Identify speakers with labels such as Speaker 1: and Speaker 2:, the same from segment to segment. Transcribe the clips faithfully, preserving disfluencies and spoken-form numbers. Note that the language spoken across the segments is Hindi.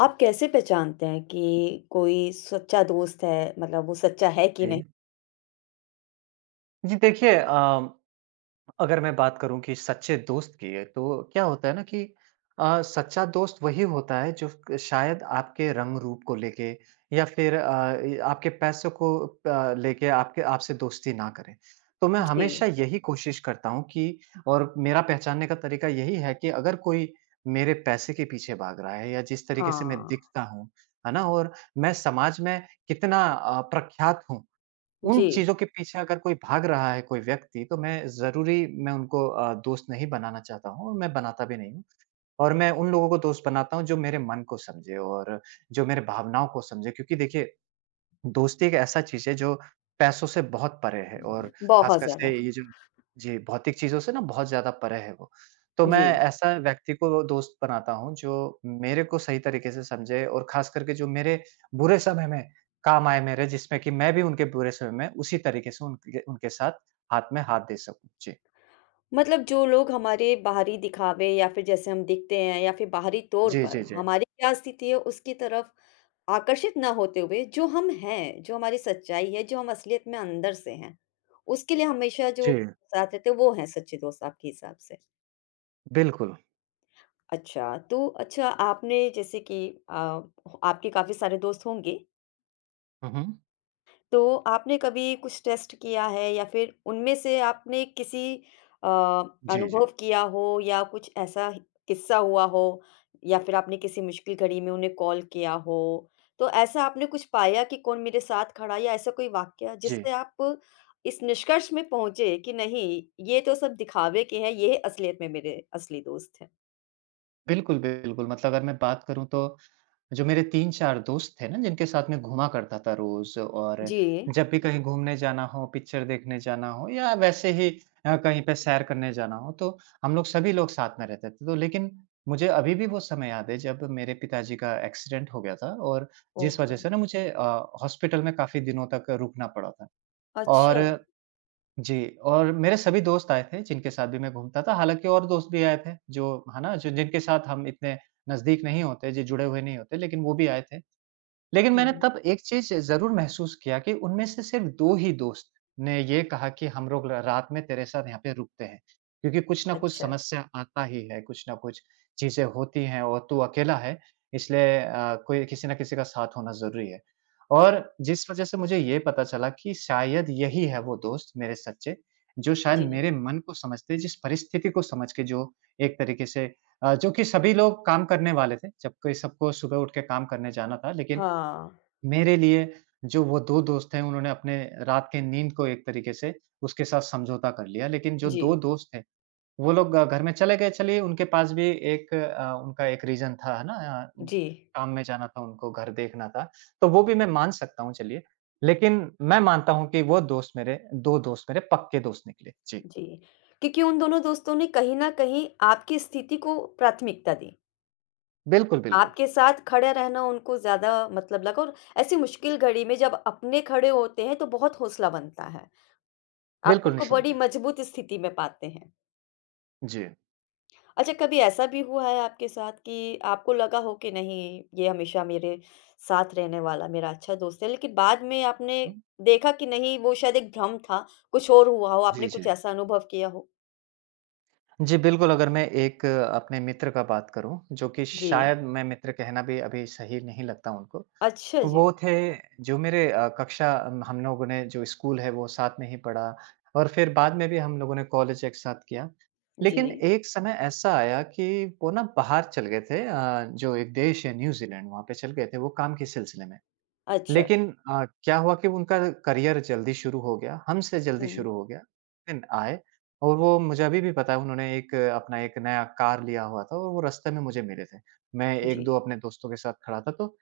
Speaker 1: आप कैसे पहचानते हैं कि कोई सच्चा दोस्त है मतलब वो सच्चा है कि
Speaker 2: जी।
Speaker 1: नहीं?
Speaker 2: जी, देखिए अ, अगर मैं बात करूँ कि सच्चे दोस्त की है, तो क्या होता है ना कि अ, सच्चा दोस्त वही होता है जो क शायद आपके रंग-रूप को लेके या फिर अ, इ आपके पैसों को अ, लेके आपके आपसे दोस्ती ना करे। तो मैं हमेशा
Speaker 1: जी,
Speaker 2: यही कोशिश करता हूँ कि और मेरा पहचानने का तरीका यही है कि अगर कोई मेरे पैसे के पीछे भाग रहा है या जिस तरीके से मैं
Speaker 1: हाँ,
Speaker 2: दिखता हूँ, है ना? और मैं समाज में कितना अ, प्रख्यात हूँ। उन
Speaker 1: जी,
Speaker 2: चीज़ों के पीछे अगर कोई भाग रहा है कोई व्यक्ति तो मैं ज़रूरी मैं उनको अ, दोस्त नहीं बनाना चाहता हूँ और मैं बनाता भी नहीं हूँ। और मैं उन लोगों को दोस्त बनाता हूँ जो मेरे मन को समझे और जो मेरे भावनाओं को समझे क्योंकि देखिए दोस्ती एक ऐसा चीज़ है जो पैसों से बहुत परे है और
Speaker 1: बहुत
Speaker 2: ख़ासकर से
Speaker 1: ज़्यादा,
Speaker 2: ये जो जी, भौतिक चीज़ों से ना बहुत ज़्यादा परे है वो। तो मैं
Speaker 1: जी।
Speaker 2: ऐसा व्यक्ति को दोस्त बनाता हूँ जो मेरे को सही तरीके से समझे और ख़ास करके जो मेरे बुरे समय में काम आए मेरे जिसमें कि मैं भी उनके बुरे समय में उसी तरीके से उनके उनके साथ हाथ में हाथ दे सकूँ। जी।
Speaker 1: मतलब जो लोग हमारे बाहरी दिखावे या फिर जैसे हम दिखते हैं या फिर बाहरी तौर
Speaker 2: जी,
Speaker 1: पर
Speaker 2: जी, जी।
Speaker 1: हमारी क्या स्थिति है उसकी तरफ आकर्षित ना होते हुए जो हम हैं, जो हमारी सच्चाई है, जो हम असलियत में अंदर से हैं, उसके लिए हमेशा जो
Speaker 2: जी,
Speaker 1: साथ रहते हैं वो हैं सच्चे दोस्त आपके हिसाब से।
Speaker 2: बिल्कुल।
Speaker 1: अच्छा, तो अच्छा आपने जैसे कि अ, आपके काफ़ी सारे दोस्त होंगे?
Speaker 2: हुँ, हुँ।
Speaker 1: तो आपने कभी कुछ टेस्ट किया है या फिर उनमें से आपने किसी अ,
Speaker 2: जी,
Speaker 1: अनुभव
Speaker 2: जी।
Speaker 1: किया हो या कुछ ऐसा ह किस्सा हुआ हो या फिर आपने किसी मुश्किल घड़ी में उन्हें कॉल किया हो, तो ऐसा आपने कुछ पाया कि कौन मेरे साथ खड़ा है या ऐसा कोई वाकया
Speaker 2: जी।
Speaker 1: जिससे आप इस निष्कर्ष में पहुँचे कि नहीं, ये तो सब दिखावे के हैं, ये असलियत में मेरे असली दोस्त हैं?
Speaker 2: बिल्कुल, बिल्कुल मतलब अगर मैं बात करूँ तो जो मेरे तीन-चार दोस्त थे ना जिनके साथ मैं घूमा करता था रोज़ और
Speaker 1: जी।
Speaker 2: जब भी कहीं घूमने जाना हो, पिक्चर देखने जाना हो या वैसे ही अ, कहीं पे सैर करने जाना हो तो हम लोग सभी लोग साथ में रहते थे। तो लेकिन मुझे अभी भी वो समय याद है जब मेरे पिताजी का एक्सीडेंट हो गया था और जिस वजह
Speaker 1: ओहो!
Speaker 2: से ना मुझे अ, हॉस्पिटल में काफ़ी दिनों तक रुकना पड़ा था।
Speaker 1: अच्छा।
Speaker 2: और जी, और मेरे सभी दोस्त आए थे जिनके साथ भी मैं घूमता था। हालाँकि और दोस्त भी आए थे जो है ना, जो जिनके साथ हम इतने नज़दीक नहीं होते, जी जुड़े हुए नहीं होते लेकिन वो भी आए थे। लेकिन मैंने
Speaker 1: हुँ,
Speaker 2: तब एक चीज़ ज़रूर महसूस किया कि उनमें से सिर्फ दो ही दोस्त ने ये कहा कि हम लोग र रात में तेरे साथ यहाँ पे रुकते हैं, क्योंकि कुछ न कुछ
Speaker 1: अच्छा।
Speaker 2: समस्या आता ही है, कुछ न कुछ चीज़ें होती हैं और तू अकेला है, इसलिए अ, कोई किसी न किसी का साथ होना ज़रूरी है। और जिस वज़ह से मुझे ये पता चला कि शायद यही है वो दोस्त मेरे सच्चे, जो शायद
Speaker 1: जी।
Speaker 2: मेरे मन को समझते, जिस परिस्थिति को समझ के जो एक तरीके से अ, जो कि सभी लोग काम करने वाले थे, जबकि सबको सुबह उठ के काम करने जाना था, लेकिन
Speaker 1: हाँ।
Speaker 2: मेरे लिए जो वो दो दोस्त हैं उन्होंने अपने रात के नींद को एक तरीके से उसके साथ समझौता कर लिया। लेकिन जो दो
Speaker 1: जी,
Speaker 2: दोस्त थे वो लोग अ, घर में चले गए, चलिए उनके पास भी एक अ, उनका एक रीज़न था, है ना? अ,
Speaker 1: जी।
Speaker 2: काम में जाना था उनको, घर देखना था, तो वो भी मैं मान सकता हूँ चलिए। लेकिन मैं मानता हूँ कि वो दोस्त मेरे दो दोस्त मेरे पक्के दोस्त निकले। जी,
Speaker 1: जी, क्योंकि उन दोनों दोस्तों ने कहीं न कहीं आपकी स्थिति को प्राथमिकता दी।
Speaker 2: बिल्कुल, बिल्कुल।
Speaker 1: आपके साथ खड़े रहना उनको ज़्यादा मतलब लगा और ऐसी मुश्किल घड़ी में जब अपने खड़े होते हैं तो बहुत हौसला बनता है। आप खुद
Speaker 2: बिल्कुल
Speaker 1: को बड़ी
Speaker 2: निसंदेह।
Speaker 1: मजबूत स्थिति में पाते हैं।
Speaker 2: जी।
Speaker 1: अच्छा कभी ऐसा भी हुआ है आपके साथ कि आपको लगा हो कि नहीं ये हमेशा मेरे साथ रहने वाला मेरा अच्छा दोस्त है, लेकिन बाद में आपने
Speaker 2: हुँ।
Speaker 1: देखा कि नहीं वो शायद एक भ्रम था, कुछ और हुआ हो, आपने
Speaker 2: जी, जी।
Speaker 1: कुछ ऐसा अनुभव किया हो?
Speaker 2: जी, बिल्कुल, अगर मैं एक अ, अपने मित्र का बात करूँ, जो कि
Speaker 1: जी।
Speaker 2: शायद मैं मित्र कहना भी अभी सही नहीं लगता उनको।
Speaker 1: अच्छा जी।
Speaker 2: वो थे जो मेरे अ, कक्षा अम, हम लोगों ने जो स्कूल है वो साथ में ही पढ़ा और फिर बाद में भी हम लोगों ने कॉलेज एक साथ किया।
Speaker 1: जी।
Speaker 2: लेकिन एक समय ऐसा आया कि वो ना बाहर चल गए थे अ, जो एक देश है न्यूज़ीलैंड वहाँ पे चल गए थे वो काम के सिलसिले में।
Speaker 1: अच्छा,
Speaker 2: लेकिन अ, क्या हुआ कि उनका करियर जल्दी शुरू हो गया, हमसे जल्दी
Speaker 1: हुँ,
Speaker 2: शुरू हो गया। दिन आए और वो मुझे अभी भी पता है उन्होंने एक अ, अपना एक नया कार लिया हुआ था और वो रास्ते में मुझे मिले थे। मैं
Speaker 1: जी।
Speaker 2: एक-दो अपने दोस्तों के साथ खड़ा था तो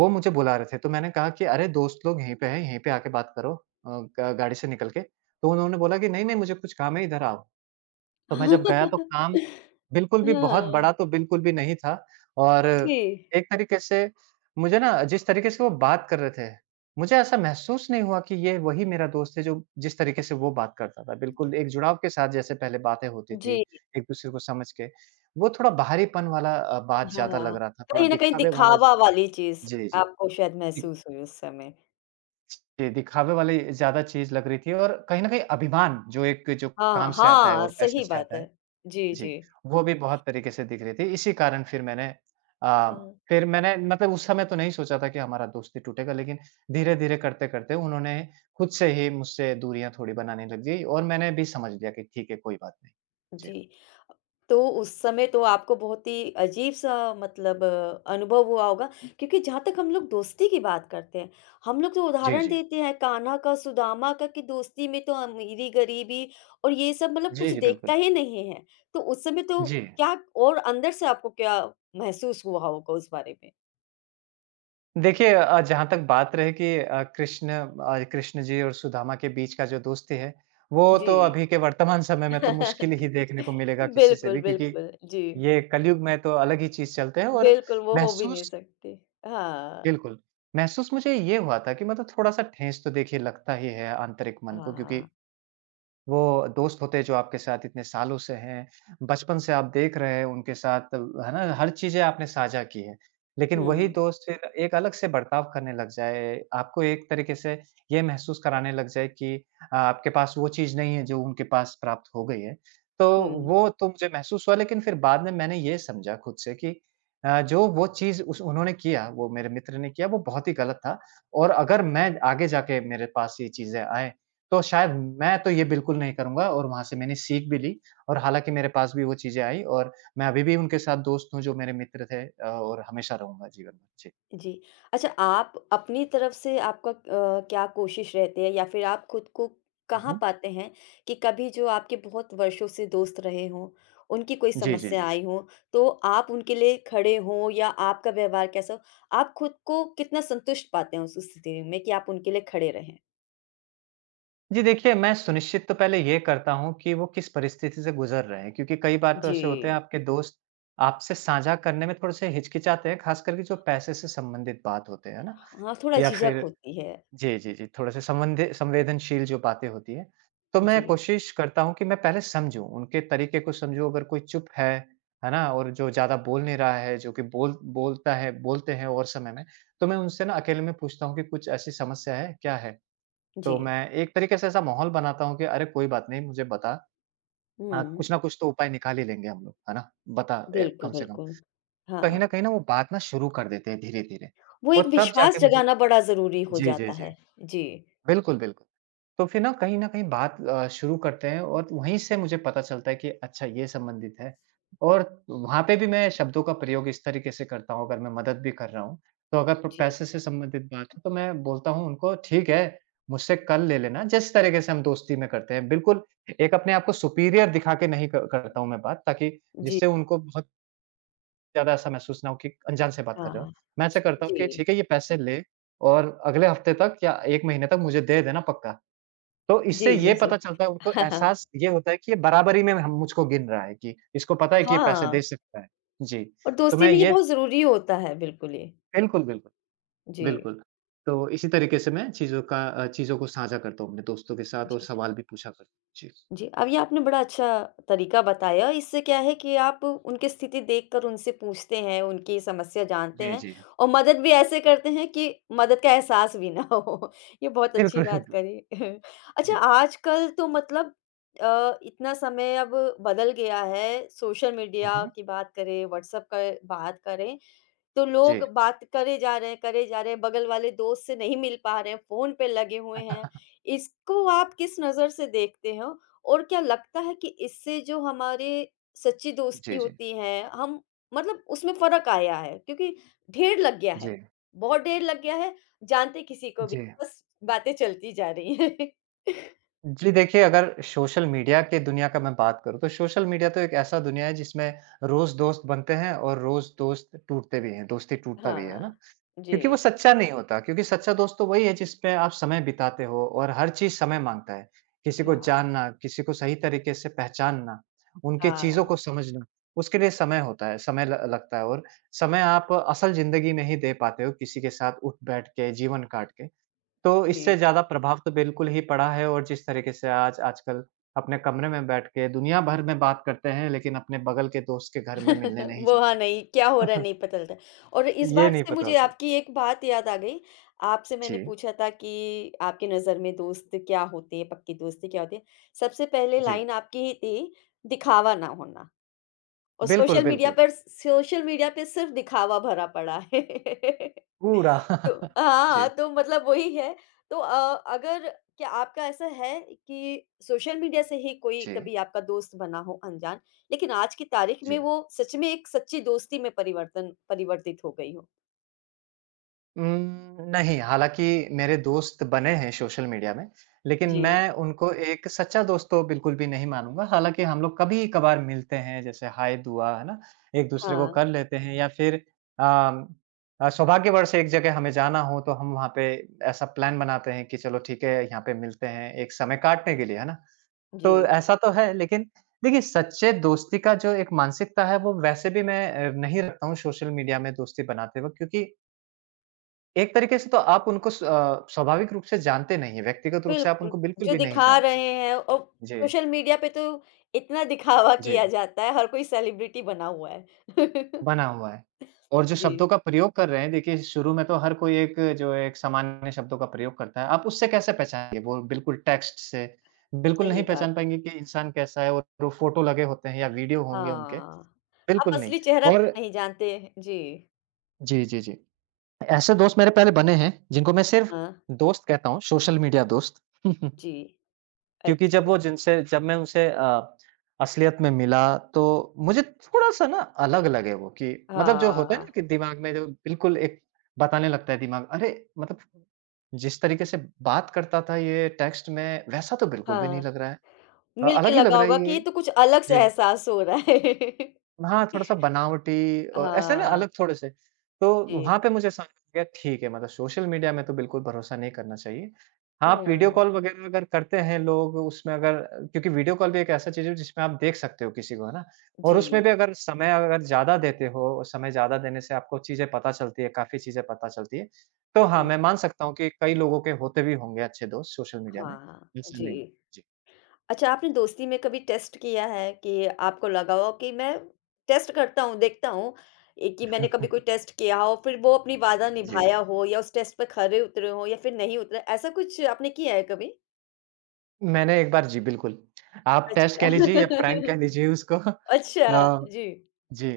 Speaker 2: वो मुझे बुला रहे थे। तो मैंने कहा कि अरे दोस्त लोग यहीं पे हैं, यहीं पे आके बात करो अ, ग गाड़ी से निकल के। तो उन्होंने बोला कि नहीं, नहीं मुझे कुछ काम है इधर आओ। तो मैं जब गया तो काम बिल्कुल भी बहुत
Speaker 1: हाँ,
Speaker 2: बड़ा तो बिल्कुल भी नहीं था और
Speaker 1: जी,
Speaker 2: एक तरीके से मुझे ना जिस तरीके से वो बात कर रहे थे, मुझे ऐसा महसूस नहीं हुआ कि ये वही मेरा दोस्त है जो जिस तरीके से वो बात करता था। बिल्कुल एक जुड़ाव के साथ जैसे पहले बातें होती थी,
Speaker 1: जी,
Speaker 2: एक-दूसरे को समझ के, वो थोड़ा बाहरीपन वाला अ, बात ज़्यादा
Speaker 1: हाँ।
Speaker 2: लग रहा था, थोड़ा
Speaker 1: कहीं न कहीं
Speaker 2: दिखावे वाला
Speaker 1: दिखावा वाली चीज़
Speaker 2: जी, जी।
Speaker 1: आपको शायद
Speaker 2: दि
Speaker 1: महसूस हुई उस समय।
Speaker 2: जी, दिखावे वाली ज़्यादा चीज़ लग रही थी और कहीं न कहीं अभिमान जो एक जो काम
Speaker 1: हाँ,
Speaker 2: से आता है
Speaker 1: हाँ,
Speaker 2: और पैसे
Speaker 1: सही
Speaker 2: से
Speaker 1: बात
Speaker 2: आता है
Speaker 1: है। जी,
Speaker 2: जी,
Speaker 1: जी।
Speaker 2: वो भी बहुत तरीके से दिख रही थी। इसी कारण फिर मैंने अ,
Speaker 1: अ
Speaker 2: फिर मैंने मतलब उस समय तो नहीं सोचा था कि हमारा दोस्ती टूटेगा, लेकिन धीरे-धीरे करते-करते उन्होंने खुद से ही मुझसे दूरियाँ थोड़ी बनाने लग गई और मैंने भी समझ लिया कि ठीक है, कोई बात नहीं। जी।
Speaker 1: जी। तो उस समय तो आपको बहुत ही अजीब-सा मतलब अ, अनुभव हुआ होगा हुँ। क्योंकि जहाँ तक हम लोग दोस्ती की बात करते हैं, हम लोग तो
Speaker 2: जी,
Speaker 1: उदाहरण
Speaker 2: जी।
Speaker 1: देते हैं कान्हा का, सुदामा का कि दोस्ती में तो अमीरी-गरीबी और ये सब मतलब
Speaker 2: जी,
Speaker 1: कुछ
Speaker 2: जी, बिल्कुल।
Speaker 1: देखता ही नहीं है। तो उस समय तो
Speaker 2: जी।
Speaker 1: क्या और अंदर से आपको क्या महसूस हुआ होगा उस बारे में?
Speaker 2: देखिए अ, जहाँ तक बात रही कि अ, कृष्ण अ, कृष्ण जी और सुदामा के बीच का जो दोस्ती है, वो
Speaker 1: जी।
Speaker 2: तो अभी के वर्तमान समय में तो मुश्किल ही
Speaker 1: बिल्कुल,
Speaker 2: देखने को मिलेगा किसी से भी क्योंकि
Speaker 1: बिल्कुल। जी,
Speaker 2: ये कलयुग में तो अलग ही चीज़ चलते हैं और
Speaker 1: बिल्कुल वो हो भी नहीं
Speaker 2: महसूस
Speaker 1: सकती। हाँ,
Speaker 2: बिल्कुल, महसूस मुझे ये हुआ था कि मतलब थोड़ा-सा ठेस तो देखिए लगता ही है आंतरिक मन को क्योंकि
Speaker 1: हाँ।
Speaker 2: वो दोस्त होते हैं जो आपके साथ इतने सालों से हैं, बचपन से आप देख रहे हैं उनके साथ है ना, हर चीज़ें आपने साझा की हैं। लेकिन वही
Speaker 1: हुँ,
Speaker 2: दोस्त फिर एक अलग से बर्ताव करने लग जाए, आपको एक तरीके से ये महसूस कराने लग जाए कि अ, आपके पास वो चीज़ नहीं है जो उनके पास प्राप्त हो गई है। तो
Speaker 1: हुँ।
Speaker 2: वो तो मुझे महसूस हुआ लेकिन फिर बाद में मैंने ये समझा खुद से कि अ, जो वो चीज़ उस उन्होंने किया, वो मेरे मित्र ने किया वो बहुत ही गलत था और अगर मैं आगे जाके मेरे पास ये चीज़ें आएँ तो शायद मैं तो ये बिल्कुल नहीं करूँगा और वहाँ से मैंने सीख भी ली और हालाँकि मेरे पास भी वो चीज़ें आई और मैं अभी भी उनके साथ दोस्त हूँ जो मेरे मित्र थे अ, और हमेशा रहूँगा जीवन में। जी।
Speaker 1: जी। अच्छा आप अपनी तरफ से आपका अ, क्या कोशिश रहती है या फिर आप खुद को
Speaker 2: हुँ,
Speaker 1: कहाँ
Speaker 2: हुँ।
Speaker 1: पाते हैं कि कभी जो आपके बहुत वर्षों से दोस्त रहे हों, उनकी कोई
Speaker 2: जी, जी, जी।
Speaker 1: समस्या आई हो, तो आप उनके लिए खड़े हों या आपका व्यवहार कैसा हो? आप खुद को कितना संतुष्ट पाते हैं उस स्थिति में कि आप उनके लिए खड़े रहें?
Speaker 2: जी, देखिए मैं सुनिश्चित तो पहले ये करता हूँ कि वो किस परिस्थिति से गुज़र रहे हैं क्योंकि कई बार तो
Speaker 1: जी।
Speaker 2: ऐसे होते हैं आपके दोस्त आपसे साझा करने में थोड़े-से हिचकिचाते हैं, ख़ास करके जो पैसे से संबंधित बात होते हैं, है ना?
Speaker 1: हाँ, थोड़ा
Speaker 2: या
Speaker 1: झिझक
Speaker 2: फिर
Speaker 1: होती है।
Speaker 2: जी, जी, जी, थोड़ा-सा संवंदे संवेदनशील जो बातें होती हैं, तो मैं
Speaker 1: जी,
Speaker 2: कोशिश करता हूँ कि मैं पहले समझूँ, उनके तरीके को समझूँ अगर कोई चुप है, है ना? और जो ज़्यादा बोल नहीं रहा है, जो कि बोल बोलता है बोलते हैं और समय में, तो मैं उनसे ना अकेले में पूछता हूँ कि कुछ ऐसी समस्या है, क्या है?
Speaker 1: जी।
Speaker 2: तो मैं एक तरीके से ऐसा माहौल बनाता हूँ कि अरे, कोई बात नहीं मुझे बता अ,
Speaker 1: हुँ,
Speaker 2: कुछ ना कुछ तो उपाय निकाल ही लेंगे हम लोग, है ना? बता ए,
Speaker 1: बिल्कुल,
Speaker 2: कम से कम।
Speaker 1: बिल्कुल।
Speaker 2: कहीं
Speaker 1: हाँ,
Speaker 2: न कहीं ना वो बात ना शुरू कर देते हैं धीरे-धीरे
Speaker 1: वो एक
Speaker 2: और तब
Speaker 1: विश्वास
Speaker 2: जाके मुझे
Speaker 1: जगाना बड़ा ज़रूरी हो
Speaker 2: जी, जी,
Speaker 1: जाता
Speaker 2: जी।
Speaker 1: है। जी,
Speaker 2: बिल्कुल, बिल्कुल। तो फिर ना कहीं न कहीं बात अ, शुरू करते हैं और वहीं से मुझे पता चलता है कि अच्छा ये संबंधित है और वहाँ पे भी मैं शब्दों का प्रयोग इस तरीके से करता हूँ अगर मैं मदद भी कर रहा हूँ, तो अगर प
Speaker 1: जी।
Speaker 2: पैसे से संबंधित बात हो तो मैं बोलता हूँ उनको ठीक है, मुझसे कल ले लेना जिस तरीके से हम दोस्ती में करते हैं। बिल्कुल एक अपने आप को सुपीरियर दिखा के नहीं क करता हूँ मैं बात ताकि
Speaker 1: जी,
Speaker 2: जिससे उनको बहुत ज़्यादा ऐसा महसूस ना हो कि अनजान से बात कर रहे हो।
Speaker 1: हाँ।
Speaker 2: मैं ऐसा करता हूँ कि
Speaker 1: जी।
Speaker 2: ठीक है ये पैसे ले और अगले हफ्ते तक या एक महीने तक मुझे दे देना पक्का। तो इससे
Speaker 1: जी,
Speaker 2: ये
Speaker 1: जी,
Speaker 2: पता
Speaker 1: जी।
Speaker 2: चलता है उनको
Speaker 1: हाँ,
Speaker 2: एहसास ये होता है कि ये बराबरी में हम मुझको गिन रहा है कि इसको पता है कि ये
Speaker 1: हाँ
Speaker 2: पैसे दे
Speaker 1: हाँ,
Speaker 2: सकता है। जी,
Speaker 1: और
Speaker 2: तो
Speaker 1: दोस्ती
Speaker 2: मैं
Speaker 1: में ये
Speaker 2: ये
Speaker 1: बहुत ज़रूरी होता है, बिल्कुल ये।
Speaker 2: बिल्कुल, बिल्कुल,
Speaker 1: जी,
Speaker 2: बिल्कुल। तो इसी तरीके से मैं चीज़ों का अ, चीज़ों को साझा करता हूँ अपने दोस्तों के साथ और
Speaker 1: जी,
Speaker 2: सवाल भी पूछा करता हूँ। जी।
Speaker 1: जी। अब ये आपने बड़ा अच्छा तरीका बताया, इससे क्या है कि आप उनकी स्थिति देखकर उनसे पूछते हैं, उनकी समस्या जानते
Speaker 2: जी,
Speaker 1: हैं
Speaker 2: जी।
Speaker 1: और मदद भी ऐसे करते हैं कि मदद का एहसास भी ना हो। ये बहुत अच्छी
Speaker 2: बिल्कुल,
Speaker 1: बात
Speaker 2: बिल्कुल।
Speaker 1: करी। अच्छा,
Speaker 2: जी।
Speaker 1: आजकल तो मतलब अ, इतना समय अब बदल गया है, सोशल
Speaker 2: हुँ,
Speaker 1: मीडिया
Speaker 2: हुँ।
Speaker 1: की बात करें, व्हाट्सएप का बात करें तो
Speaker 2: जी,
Speaker 1: लोग बात करे जा रहे हैं, करे जा रहे हैं, बगल वाले दोस्त से नहीं मिल पा रहे हैं, फ़ोन पे लगे हुए हैं। इसको आप किस नज़र से देखते हो? और क्या लगता है कि इससे जो हमारे सच्ची दोस्ती
Speaker 2: जी, जी।
Speaker 1: होती है, हम मतलब उसमें फ़र्क आया है? क्योंकि ढेर लग गया
Speaker 2: जी,
Speaker 1: है, बहुत ढेर लग गया है, जानते किसी को भी,
Speaker 2: जी।
Speaker 1: बस बातें चलती जा रही हैं।
Speaker 2: जी, देखिए अगर सोशल मीडिया के दुनिया का मैं बात करूँ तो सोशल मीडिया तो एक ऐसा दुनिया है जिसमें रोज़ दोस्त बनते हैं और रोज़ दोस्त टूटते भी हैं, दोस्ती टूटता भी है, है ना?
Speaker 1: हाँ। जी।
Speaker 2: क्योंकि वो सच्चा नहीं होता, क्योंकि सच्चा दोस्त तो वही है जिस पे आप समय बिताते हो और हर चीज़ समय माँगता है। किसी को
Speaker 1: हाँ,
Speaker 2: जानना, किसी को सही तरीके से पहचानना, उनके चीज़ों
Speaker 1: हाँ,
Speaker 2: को समझना, उसके लिए समय होता है, समय ल लगता है और समय आप असल ज़िंदगी में ही दे पाते हो किसी के साथ उठ-बैठ के, जीवन काट के। तो इससे
Speaker 1: जी।
Speaker 2: ज़्यादा प्रभाव तो बिल्कुल ही पड़ा है और जिस तरीके से आज आजकल अपने कमरे में बैठ के दुनिया भर में बात करते हैं, लेकिन अपने बगल के दोस्त के घर में मिलने नहीं
Speaker 1: वो हाँ,
Speaker 2: जाते।
Speaker 1: नहीं क्या हो रहा है नहीं पता चलता। और इस
Speaker 2: ये
Speaker 1: बात
Speaker 2: नहीं
Speaker 1: से
Speaker 2: पता
Speaker 1: मुझे
Speaker 2: होता।
Speaker 1: आपकी एक बात याद आ गई। आपसे मैंने
Speaker 2: जी,
Speaker 1: पूछा था कि आपकी नज़र में दोस्त क्या होते हैं, पक्की दोस्ती क्या होती है? सबसे पहले
Speaker 2: जी।
Speaker 1: लाइन आपकी ही थी, दिखावा ना होना। और
Speaker 2: बिल्कुल,
Speaker 1: सोशल मीडिया
Speaker 2: बिल्कुल,
Speaker 1: पर सोशल मीडिया पे सिर्फ दिखावा भरा पड़ा है।
Speaker 2: पूरा।
Speaker 1: तो हाँ,
Speaker 2: जी,
Speaker 1: तो मतलब वही है। तो अ, अगर क्या आपका ऐसा है कि सोशल मीडिया से ही कोई
Speaker 2: जी,
Speaker 1: कभी आपका दोस्त बना हो अनजान, लेकिन आज की तारीख में
Speaker 2: जी।
Speaker 1: वो सच में एक सच्ची दोस्ती में परिवर्तन परिवर्तित हो गई हो?
Speaker 2: उम, नहीं, हालाँकि मेरे दोस्त बने हैं सोशल मीडिया में, लेकिन
Speaker 1: जी,
Speaker 2: मैं उनको एक सच्चा दोस्त तो बिल्कुल भी नहीं मानूँगा। हालाँकि हम लोग कभी-कभार मिलते हैं, जैसे हाय, दुआ, है ना? एक-दूसरे को
Speaker 1: हाँ,
Speaker 2: कर लेते हैं या फिर अम, अ, सौभाग्यवश एक जगह हमें जाना हो, तो हम वहाँ पे ऐसा प्लान बनाते हैं कि चलो ठीक है, यहाँ पे मिलते हैं, एक समय काटने के लिए, है ना? तो
Speaker 1: जी।
Speaker 2: ऐसा तो है, लेकिन देखिए सच्चे दोस्ती का जो एक मानसिकता है वो वैसे भी मैं अ, नहीं रखता हूँ सोशल मीडिया में दोस्ती बनाते वक़्त क्योंकि एक तरीके से तो आप उनको स अ, स्वाभाविक रूप से जानते नहीं हैं, व्यक्तिगत रूप से आप
Speaker 1: बिल्कुल,
Speaker 2: उनको बिल्कुल
Speaker 1: जो
Speaker 2: भी नहीं
Speaker 1: दिखा
Speaker 2: जानते।
Speaker 1: रहे हैं और
Speaker 2: जी,
Speaker 1: सोशल मीडिया पे तो इतना दिखावा किया
Speaker 2: जी,
Speaker 1: जाता है, हर कोई सेलिब्रिटी बना हुआ है।
Speaker 2: बना हुआ है। और जो शब्दों
Speaker 1: जी,
Speaker 2: का प्रयोग कर रहे हैं देखिए शुरू में तो हर कोई एक जो एक सामान्य शब्दों का प्रयोग करता है, आप उससे कैसे पहचानेंगे? वो बिल्कुल टेक्स्ट से, बिल्कुल नहीं
Speaker 1: सही बात
Speaker 2: पहचान
Speaker 1: है।
Speaker 2: पाएँगे कि इंसान कैसा है और वो फ़ोटो लगे होते हैं या वीडियो होंगे उनके,
Speaker 1: हाँ, आप
Speaker 2: बिल्कुल नहीं।
Speaker 1: असली चेहरा तक
Speaker 2: और
Speaker 1: नहीं जानते जी।
Speaker 2: जी, जी, जी। ऐसे दोस्त मेरे पहले बने हैं, जिनको मैं सिर्फ़
Speaker 1: हाँ,
Speaker 2: दोस्त कहता हूँ, सोशल मीडिया दोस्त।
Speaker 1: जी।
Speaker 2: क्योंकि जब
Speaker 1: अच्छा,
Speaker 2: वो जिनसे जब मैं उनसे अ, असलियत में मिला तो मुझे थोड़ा-सा ना अलग लगे वो कि मतलब जो होता है
Speaker 1: हाँ,
Speaker 2: ना कि दिमाग में जो बिल्कुल एक बताने लगता है दिमाग, अरे! मतलब जिस तरीके से बात करता था ये टेक्स्ट में, वैसा तो बिल्कुल भी नहीं
Speaker 1: हाँ।
Speaker 2: लग रहा है। अ,
Speaker 1: मिल के
Speaker 2: अलग ही लग
Speaker 1: लगा
Speaker 2: रहा है
Speaker 1: होगा कि ये
Speaker 2: ये।
Speaker 1: तो कुछ अलग सा
Speaker 2: जी।
Speaker 1: एहसास हो रहा है।
Speaker 2: हाँ, थोड़ा-सा बनावटी अ, ऐसे ना
Speaker 1: हाँ,
Speaker 2: अलग थोड़े-से, तो
Speaker 1: जी।
Speaker 2: वहाँ पे मुझे समझ में आ गया ठीक है मतलब सोशल मीडिया में तो बिल्कुल भरोसा नहीं करना चाहिए। हाँ, वीडियो
Speaker 1: हाँ,
Speaker 2: कॉल वगैरह अगर करते हैं लोग उसमें अगर क्योंकि वीडियो कॉल भी एक ऐसा चीज़ है जिसमें आप देख सकते हो किसी को, है ना? और उसमें
Speaker 1: जी।
Speaker 2: भी अगर समय अगर ज़्यादा देते हो, और समय ज़्यादा देने से आपको चीज़ें पता चलती है, काफ़ी चीज़ें पता चलती है। तो हाँ,
Speaker 1: हुँ,
Speaker 2: मैं मान सकता हूँ कि कई लोगों के होते भी होंगे अच्छे दोस्त सोशल मीडिया में,
Speaker 1: हाँ,
Speaker 2: ऐसा
Speaker 1: जी।
Speaker 2: नहीं। जी।
Speaker 1: अच्छा आपने दोस्ती में कभी टेस्ट किया है कि आपको लगा हो कि मैं टेस्ट करता हूँ, देखता हूँ ए, कि मैंने कभी कोई टेस्ट किया हो, फिर वो अपनी वादा
Speaker 2: जी।
Speaker 1: निभाया हो या उस टेस्ट पे खरे उतरे हों या फिर नहीं उतरे, ऐसा कुछ आपने किया है कभी?
Speaker 2: मैंने एक बार जी, बिल्कुल। आप टेस्ट
Speaker 1: अच्छा।
Speaker 2: कह लीजिए या प्रैंक कह लीजिए उसको
Speaker 1: अच्छा,
Speaker 2: अ,
Speaker 1: जी।
Speaker 2: जी,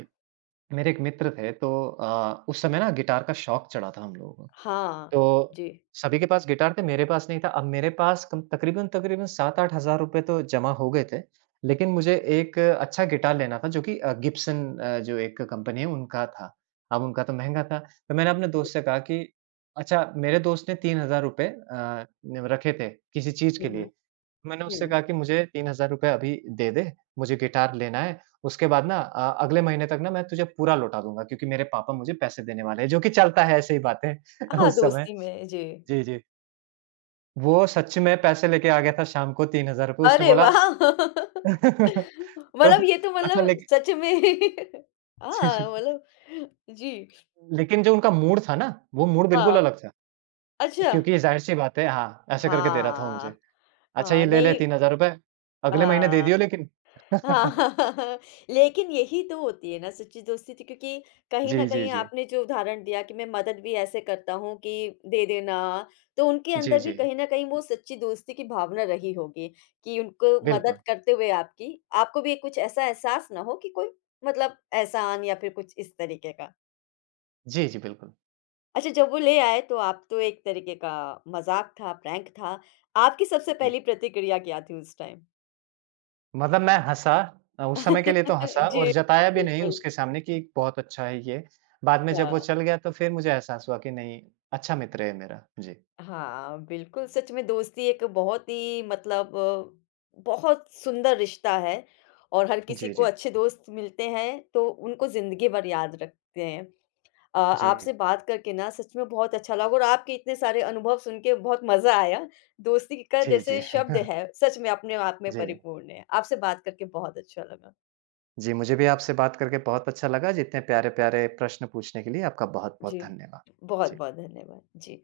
Speaker 2: मेरे एक मित्र थे तो अ, उस समय ना गिटार का शौक चढ़ा था हम लोगों को।
Speaker 1: हाँ,
Speaker 2: तो
Speaker 1: जी।
Speaker 2: सभी के पास गिटार थे, मेरे पास नहीं था। अब मेरे पास कम तकरीबन-तकरीबन सात आठ हज़ार रुपए तो जमा हो गए थे। लेकिन मुझे एक अच्छा गिटार लेना था जो कि अ, गिब्सन अ, जो एक कंपनी है उनका था। अब उनका तो महँगा था। तो मैंने अपने दोस्त से कहा कि अच्छा मेरे दोस्त ने तीन हज़ार रुपए अ, न रखे थे किसी चीज़ के
Speaker 1: हुँ, हुँ,
Speaker 2: लिए। मैंने उससे
Speaker 1: हुँ।
Speaker 2: कहा कि मुझे तीन हज़ार रुपए अभी दे दे, मुझे गिटार लेना है। उसके बाद ना अ, अगले महीने तक ना मैं तुझे पूरा लौटा दूँगा क्योंकि मेरे पापा मुझे पैसे देने वाले हैं, जो कि चलता है ऐसे ही बातें
Speaker 1: हाँ,
Speaker 2: उस समय।
Speaker 1: दोस्ती में, जी।
Speaker 2: जी, जी। वो सच में पैसे लेके आ गया था शाम को ₹तीन हज़ार उसने
Speaker 1: अरे
Speaker 2: बोला
Speaker 1: वाह!
Speaker 2: तो
Speaker 1: मतलब ये तो
Speaker 2: अच्छा
Speaker 1: मतलब
Speaker 2: लेकिन
Speaker 1: सच में हाँ, मतलब जी।
Speaker 2: लेकिन जो उनका मूड था ना, वो मूड बिल्कुल
Speaker 1: हाँ,
Speaker 2: अलग था,
Speaker 1: अच्छा।
Speaker 2: क्योंकि ज़ाहिर-सी बात है हाँ, ऐसे करके दे रहा था वो
Speaker 1: हाँ,
Speaker 2: मुझे। अच्छा ये
Speaker 1: हाँ,
Speaker 2: ले ले
Speaker 1: नहीं
Speaker 2: ₹तीन हज़ार अगले महीने दे
Speaker 1: अ
Speaker 2: दियो लेकिन।
Speaker 1: हाँ, लेकिन यही तो होती है ना सच्ची दोस्ती तो क्योंकि कहीं न
Speaker 2: जी, जी,
Speaker 1: कहीं
Speaker 2: जी।
Speaker 1: आपने जो उदाहरण दिया कि मैं मदद भी ऐसे करता हूँ कि दे देना, तो उनके
Speaker 2: जी,
Speaker 1: अंदर भी
Speaker 2: जी।
Speaker 1: कहीं न कहीं वो सच्ची दोस्ती की भावना रही होगी कि उनको
Speaker 2: बिल्कुल।
Speaker 1: मदद करते हुए आपकी आपको भी कुछ ऐसा एहसास ना हो कि कोई मतलब एहसान या फिर कुछ इस तरीके का।
Speaker 2: जी, जी, बिल्कुल।
Speaker 1: अच्छा जब वो ले आए तो आप तो एक तरीके का मज़ाक था, प्रैंक था। आपकी सबसे
Speaker 2: जी।
Speaker 1: पहली प्रतिक्रिया क्या थी उस टाइम?
Speaker 2: मतलब मैं हँसा अ, उस समय के लिए तो हँसा
Speaker 1: जी,
Speaker 2: और जताया भी नहीं
Speaker 1: बिल्कुल।
Speaker 2: उसके सामने कि बहुत अच्छा है ये। बाद में जब वो
Speaker 1: हाँ।
Speaker 2: चल गया तो फिर मुझे एहसास हुआ कि नहीं, अच्छा मित्र है मेरा। जी।
Speaker 1: हाँ, बिल्कुल सच में दोस्ती एक बहुत ही मतलब बहुत सुंदर रिश्ता है और हर किसी
Speaker 2: जी,
Speaker 1: को
Speaker 2: जी।
Speaker 1: अच्छे दोस्त मिलते हैं तो उनको ज़िंदगी भर याद रखते हैं। अ,
Speaker 2: जी।
Speaker 1: आपसे बात करके ना सच में बहुत अच्छा लगा और आपके इतने सारे अनुभव सुन के बहुत मज़ा आया। दोस्ती का
Speaker 2: जी, जी।
Speaker 1: जैसे शब्द है सच में अपने आप में
Speaker 2: जी।
Speaker 1: परिपूर्ण है। आपसे बात करके बहुत अच्छा लगा।
Speaker 2: जी, मुझे भी आपसे बात करके बहुत अच्छा लगा। जितने प्यारे-प्यारे प्रश्न पूछने के लिए आपका बहुत-बहुत
Speaker 1: जी,
Speaker 2: धन्यवाद। जी।
Speaker 1: बहुत-बहुत धन्यवाद। जी।